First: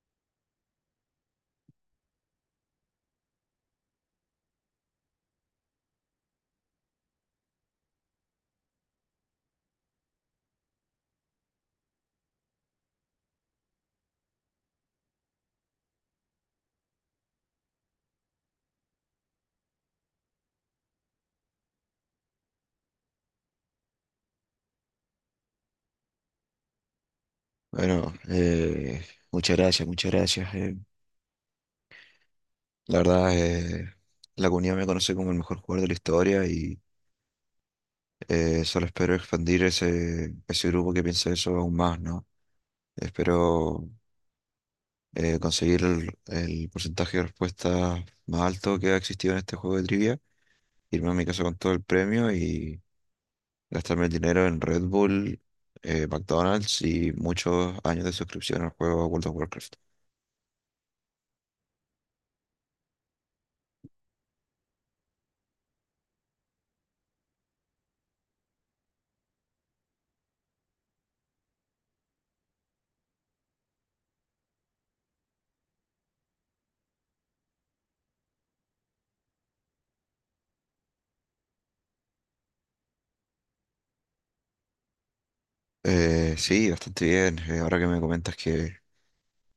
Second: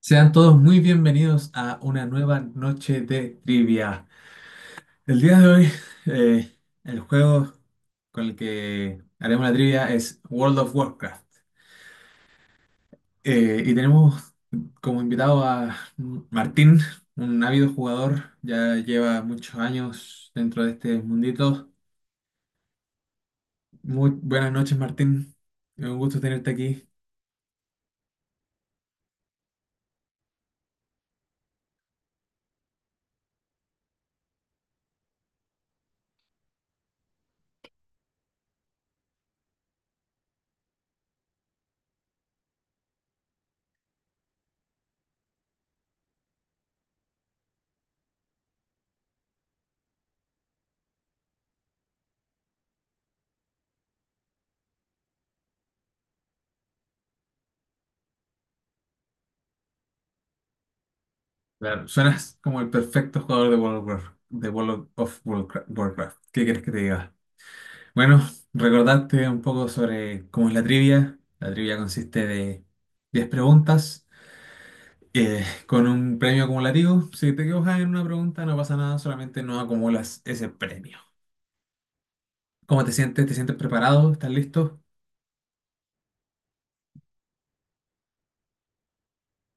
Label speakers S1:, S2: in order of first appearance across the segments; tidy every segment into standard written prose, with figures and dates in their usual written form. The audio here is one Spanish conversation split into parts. S1: Sean todos muy bienvenidos a una nueva noche de trivia. El día de hoy, eh, el juego con el que haremos la trivia es World of Warcraft. Y tenemos como invitado a Martín, un ávido jugador, ya lleva muchos años dentro de este mundito. Muy buenas noches, Martín. Un gusto tenerte aquí.
S2: Bueno, eh, muchas gracias, muchas gracias. La verdad, la comunidad me conoce como el mejor jugador de la historia y solo espero expandir ese grupo que piensa eso aún más, ¿no? Espero conseguir el porcentaje de respuesta más alto que ha existido en este juego de trivia, irme a mi casa con todo el premio y gastarme el dinero en Red Bull, McDonald's y muchos años de suscripción al juego World of Warcraft.
S1: Claro, suenas como el perfecto jugador de World of Warcraft. De World of Warcraft. ¿Qué quieres que te diga? Bueno, recordarte un poco sobre cómo es la trivia. La trivia consiste de 10 preguntas con un premio acumulativo. Si te equivocas en una pregunta, no pasa nada, solamente no acumulas ese premio. ¿Cómo te sientes? ¿Te sientes preparado? ¿Estás listo?
S2: Sí, bastante bien. Ahora que me comentas que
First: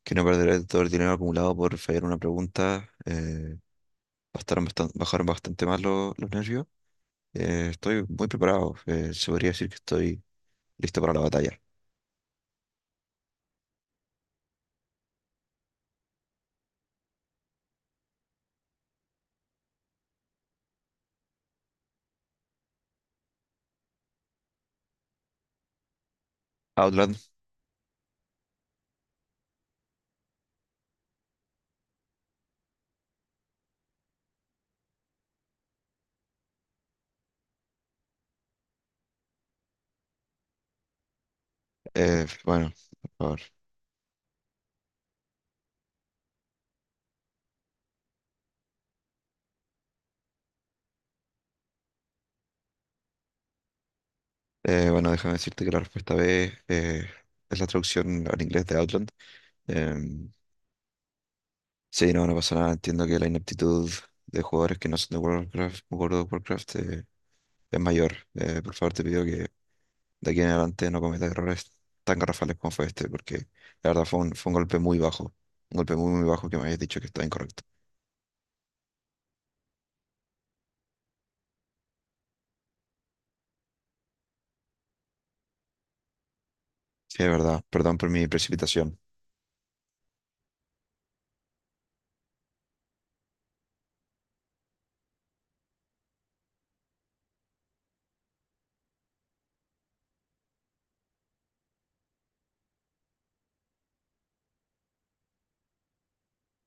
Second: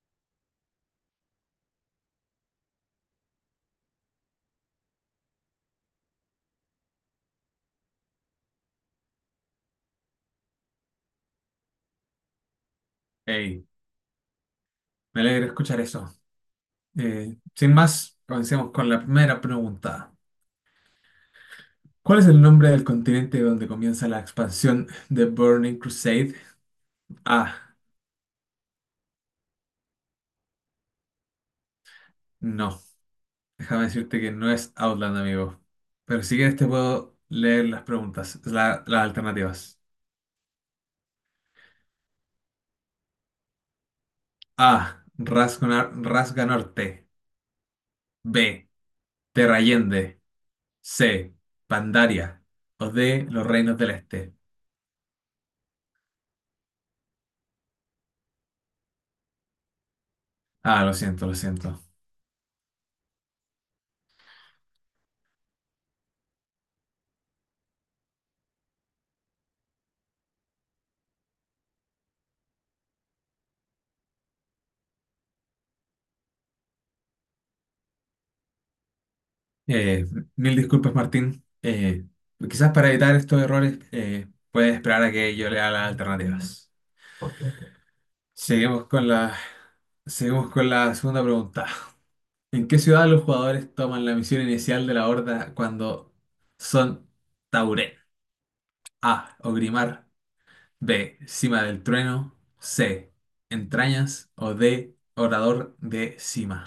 S2: que no perderé todo el dinero acumulado por fallar una pregunta, bajaron bastante más los nervios. Estoy muy preparado. Se podría decir que estoy listo para la batalla.
S1: Hey, me alegra escuchar eso. Sin más, comencemos con la primera pregunta. ¿Cuál es el nombre del continente donde comienza la expansión de Burning Crusade?
S2: Outland.
S1: A. No. Déjame decirte que no es Outland, amigo. Pero si quieres te puedo leer las preguntas, las alternativas.
S2: Bueno, por favor.
S1: A. Rasga, Rasga Norte. B. Terrallende. C. Pandaria. O D. Los Reinos del Este.
S2: Bueno, déjame decirte que la respuesta B es la traducción al inglés de Outland. Em,
S1: Ah, lo siento, lo siento.
S2: sí, no, no pasa nada. Entiendo que la inaptitud de jugadores que no son de World of Warcraft es mayor. Por favor, te pido que de aquí en adelante no cometa errores tan garrafales como fue este, porque la verdad fue fue un golpe muy bajo, un golpe muy, muy bajo que me habías dicho que estaba incorrecto.
S1: Eh, mil disculpas, Martín. Quizás para evitar estos errores, puedes esperar a que yo lea las alternativas.
S2: Sí, es verdad, perdón por mi
S1: Seguimos
S2: precipitación.
S1: con la, seguimos con la segunda pregunta. ¿En qué ciudad los jugadores toman la misión inicial de la Horda cuando son Tauren? A. Ogrimar. B. Cima del Trueno. C. Entrañas. O D. Orador de Cima.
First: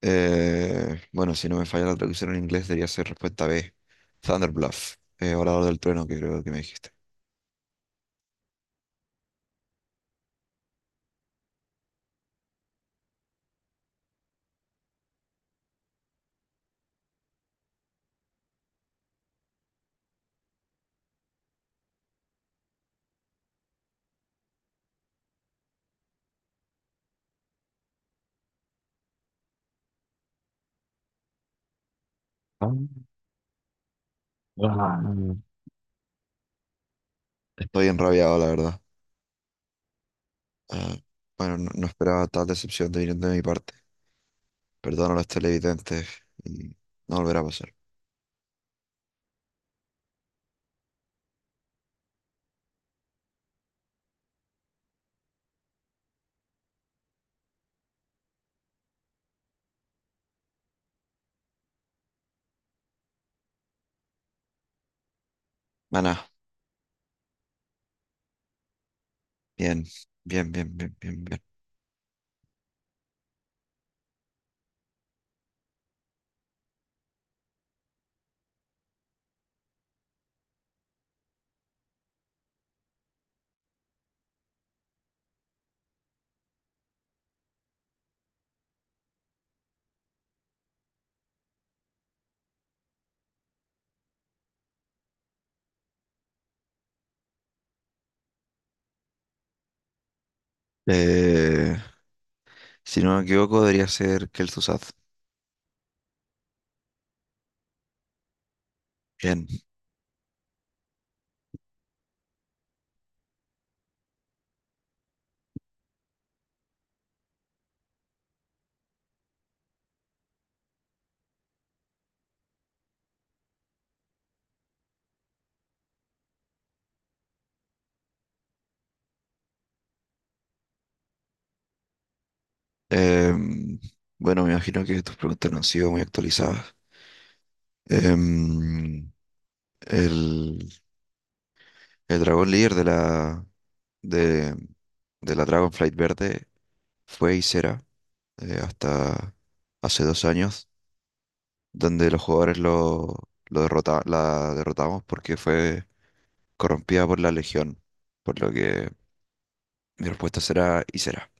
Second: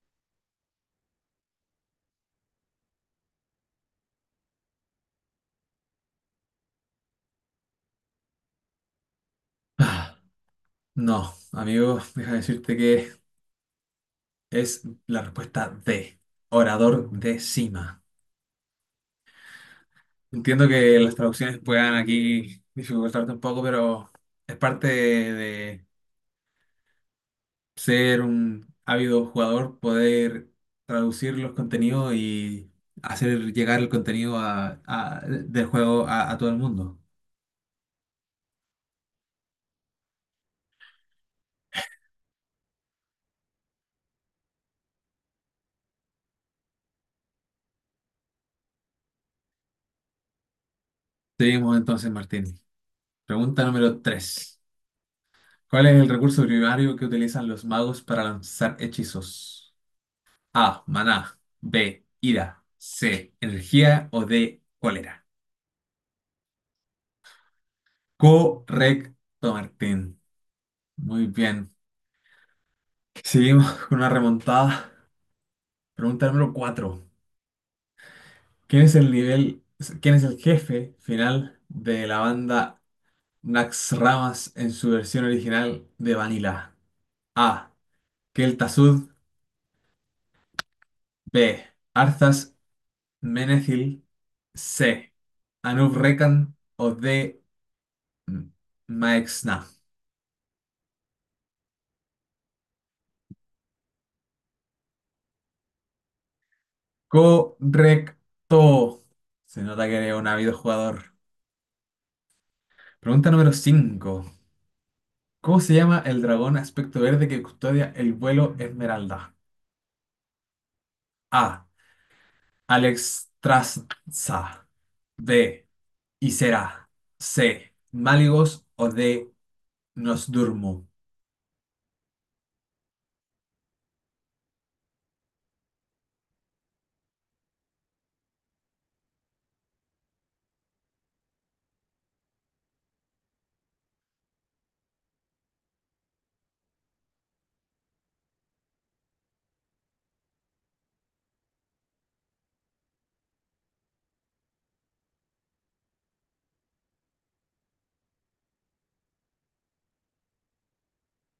S2: Bueno, si no me falla la traducción en inglés, debería ser respuesta B, Thunder Bluff, Orador del Trueno, que creo que me dijiste.
S1: Ah, no, amigo, deja decirte que es la respuesta D. Orador de Cima. Entiendo que las traducciones puedan aquí dificultarte un poco, pero es parte de ser un ávido jugador, poder traducir los contenidos
S2: Ah,
S1: y hacer llegar el contenido
S2: ah.
S1: del juego a todo el mundo.
S2: Estoy enrabiado, la verdad. Ah, bueno, no, no esperaba tal decepción de viniendo de mi parte. Perdono a los televidentes y no volverá a pasar.
S1: Seguimos entonces, Martín. Pregunta número tres. ¿Cuál es el recurso primario que utilizan los magos para lanzar hechizos? A. Maná. B. Ira. C. Energía. O D. Cólera.
S2: Maná.
S1: Correcto,
S2: Bien,
S1: Martín.
S2: bien, bien, bien, bien,
S1: Muy
S2: bien.
S1: bien. Seguimos con una remontada. Pregunta número cuatro. ¿Quién es el nivel, quién es el jefe final de la banda Nax Ramas en su versión original de Vanilla? A. Keltasud. B. Arthas Menethil. C. Anub Rekan. O D. M- Maexna.
S2: Eh, si no me equivoco, debería ser Kel'Thuzad.
S1: Correcto.
S2: Bien.
S1: Se nota que eres un ávido jugador. Pregunta número 5. ¿Cómo se llama el dragón aspecto verde que custodia el vuelo Esmeralda? A. Alex Traza. B. Isera. C. Máligos. O D. Nos Durmo.
S2: Em, bueno, me imagino que tus preguntas no han sido muy actualizadas. Em, el, el dragón líder de de, de la Dragonflight Verde fue y será hasta hace 2 años, donde los jugadores la derrotamos porque fue corrompida por la Legión, por lo que mi respuesta será y será.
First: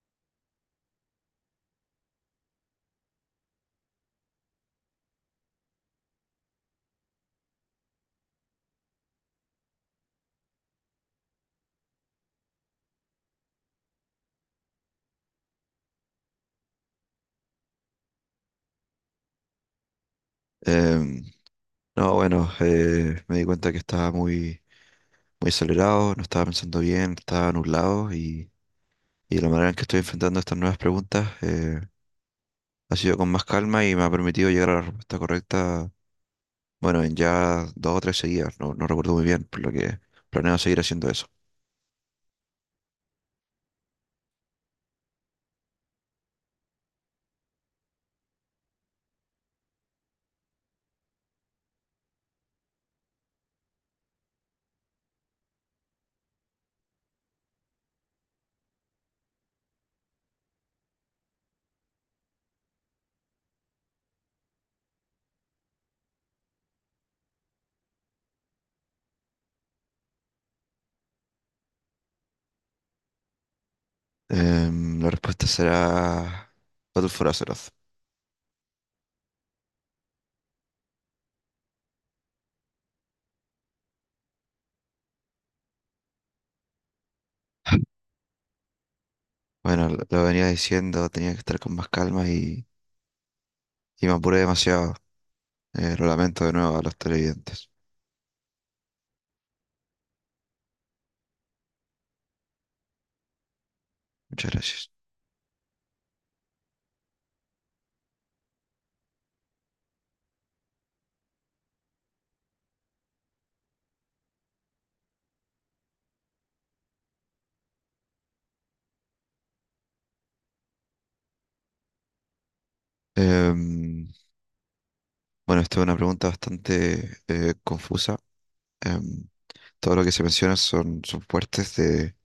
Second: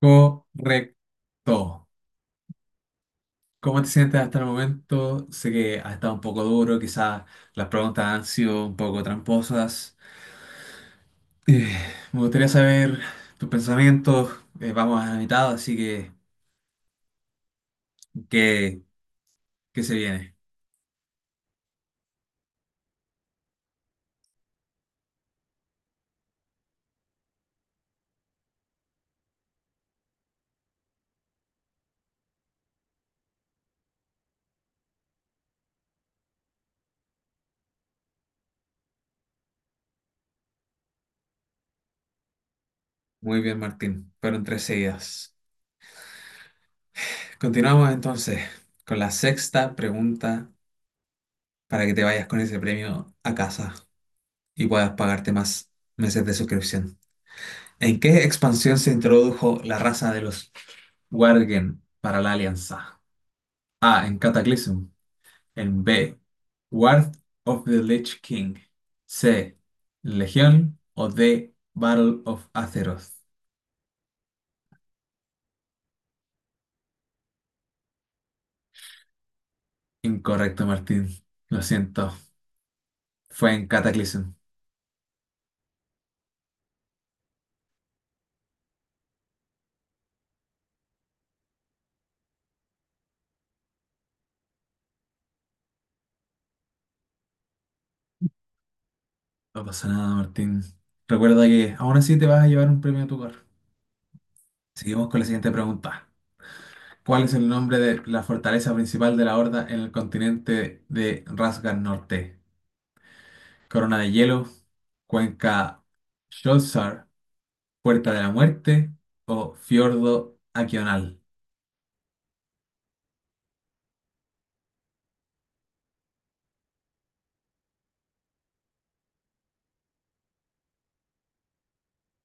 S1: Correcto. ¿Cómo te sientes hasta el momento? Sé que ha estado un poco duro, quizás las preguntas han sido un poco tramposas. Eh, me gustaría saber tus pensamientos. Vamos a la mitad, así que ¿qué, qué se viene?
S2: No, bueno, me di cuenta que estaba muy, muy acelerado, no estaba pensando bien, estaba nublado y la manera en que estoy enfrentando estas nuevas preguntas ha sido con más calma y me ha permitido llegar a la respuesta correcta, bueno, en ya dos o tres seguidas, no, no recuerdo muy bien, por lo que planeo seguir haciendo eso.
S1: Muy bien, Martín. Fueron tres seguidas. Continuamos entonces con la sexta pregunta para que te vayas con ese premio a casa y puedas pagarte más meses de suscripción. ¿En qué expansión se introdujo la raza de los Worgen para la Alianza? A. En Cataclysm. En B. Wrath of the Lich King. C. Legión. O D. Battle of Azeroth.
S2: La respuesta será Battle for Azeroth.
S1: Incorrecto, Martín. Lo siento. Fue en Cataclysm.
S2: Bueno, lo venía diciendo, tenía que estar con más calma y me apuré demasiado. Lo lamento de nuevo a los televidentes.
S1: No pasa nada, Martín. Recuerda que aún así te vas a llevar un premio a tu cor.
S2: Muchas gracias.
S1: Seguimos con la siguiente pregunta. ¿Cuál es el nombre de la fortaleza principal de la Horda en el continente de Rasgar Norte? ¿Corona de Hielo, Cuenca Sholzar, Puerta de la Muerte o Fiordo Aquional?
S2: Em, Bueno, esta es una pregunta bastante confusa. Em, todo lo que se menciona son fuertes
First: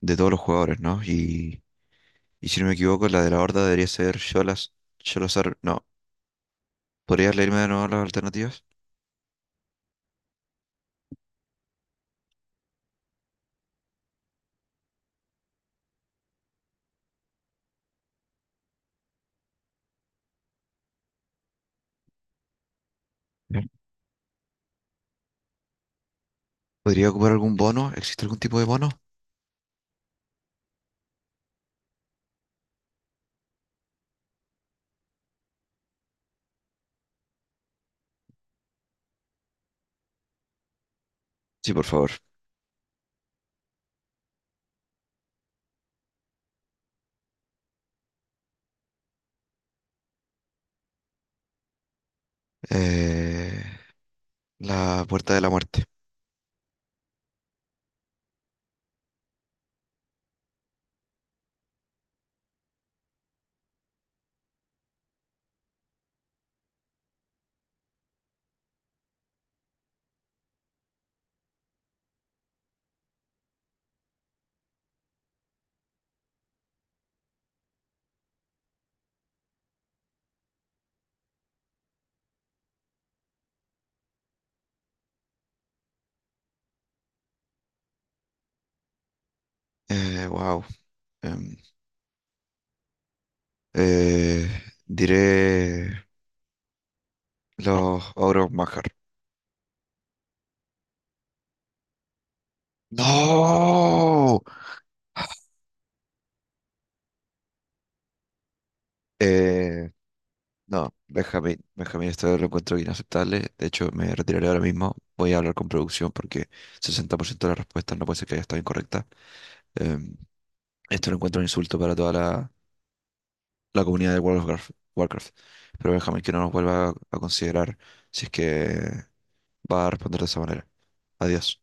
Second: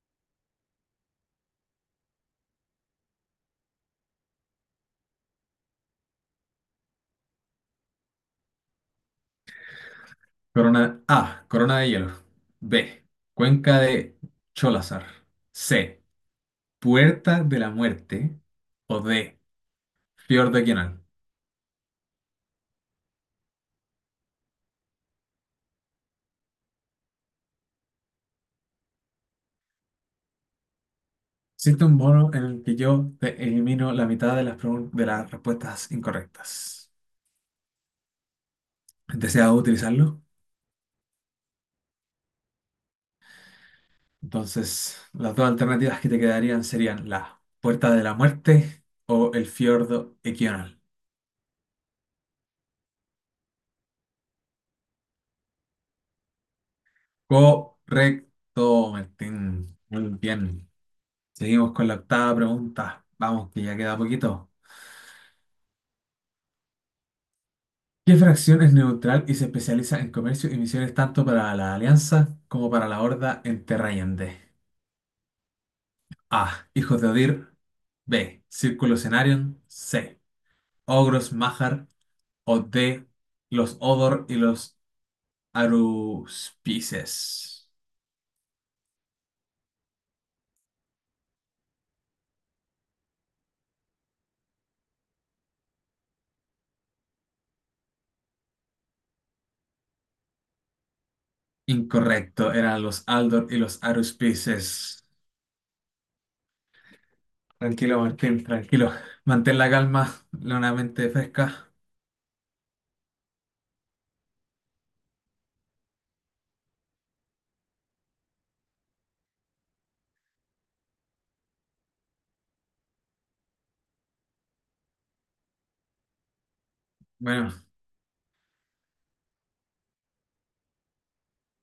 S2: de todos los jugadores, ¿no? Y si no me equivoco, la de la Horda debería ser Sholazar. No, ¿podrías leerme de nuevo las alternativas?
S1: Corona A. Corona de Hielo. B. Cuenca de Cholazar. C. Puerta de la Muerte. O D. Fiordo Aquional.
S2: Bien. ¿Podría ocupar algún bono? ¿Existe algún tipo de bono?
S1: Existe un bono en el que yo te elimino la mitad de las respuestas incorrectas. ¿Deseas utilizarlo?
S2: Sí, por favor.
S1: Entonces, las dos alternativas que te quedarían serían la Puerta de la Muerte o el Fiordo Equional.
S2: Eh, la Puerta de la Muerte.
S1: Correcto, Martín. Muy bien. Seguimos con la octava pregunta. Vamos, que ya queda poquito. ¿Qué fracción es neutral y se especializa en comercio y misiones tanto para la Alianza como para la Horda en Terra Allende? A. Hijos de Odir. B. Círculo Cenarion. C. Ogros Mahar. O D. Los Odor y los Aruspices.
S2: Wow. Em, eh, diré los ogros Majar.
S1: Incorrecto, eran los Aldor y los
S2: ¡No!
S1: Aruspices. Tranquilo, Martín, tranquilo. Mantén la
S2: Eh,
S1: calma, la una
S2: no,
S1: mente
S2: Benjamín,
S1: fresca.
S2: Benjamín, esto lo encuentro inaceptable. De hecho, me retiraré ahora mismo. Voy a hablar con producción porque 60% de las respuestas no puede ser que haya estado incorrecta. Em, esto lo encuentro un insulto para toda la, la comunidad de World of Warcraft, Warcraft. Pero Benjamín, que no nos vuelva a
S1: Bueno.
S2: considerar si es que va a responder de esa manera. Adiós.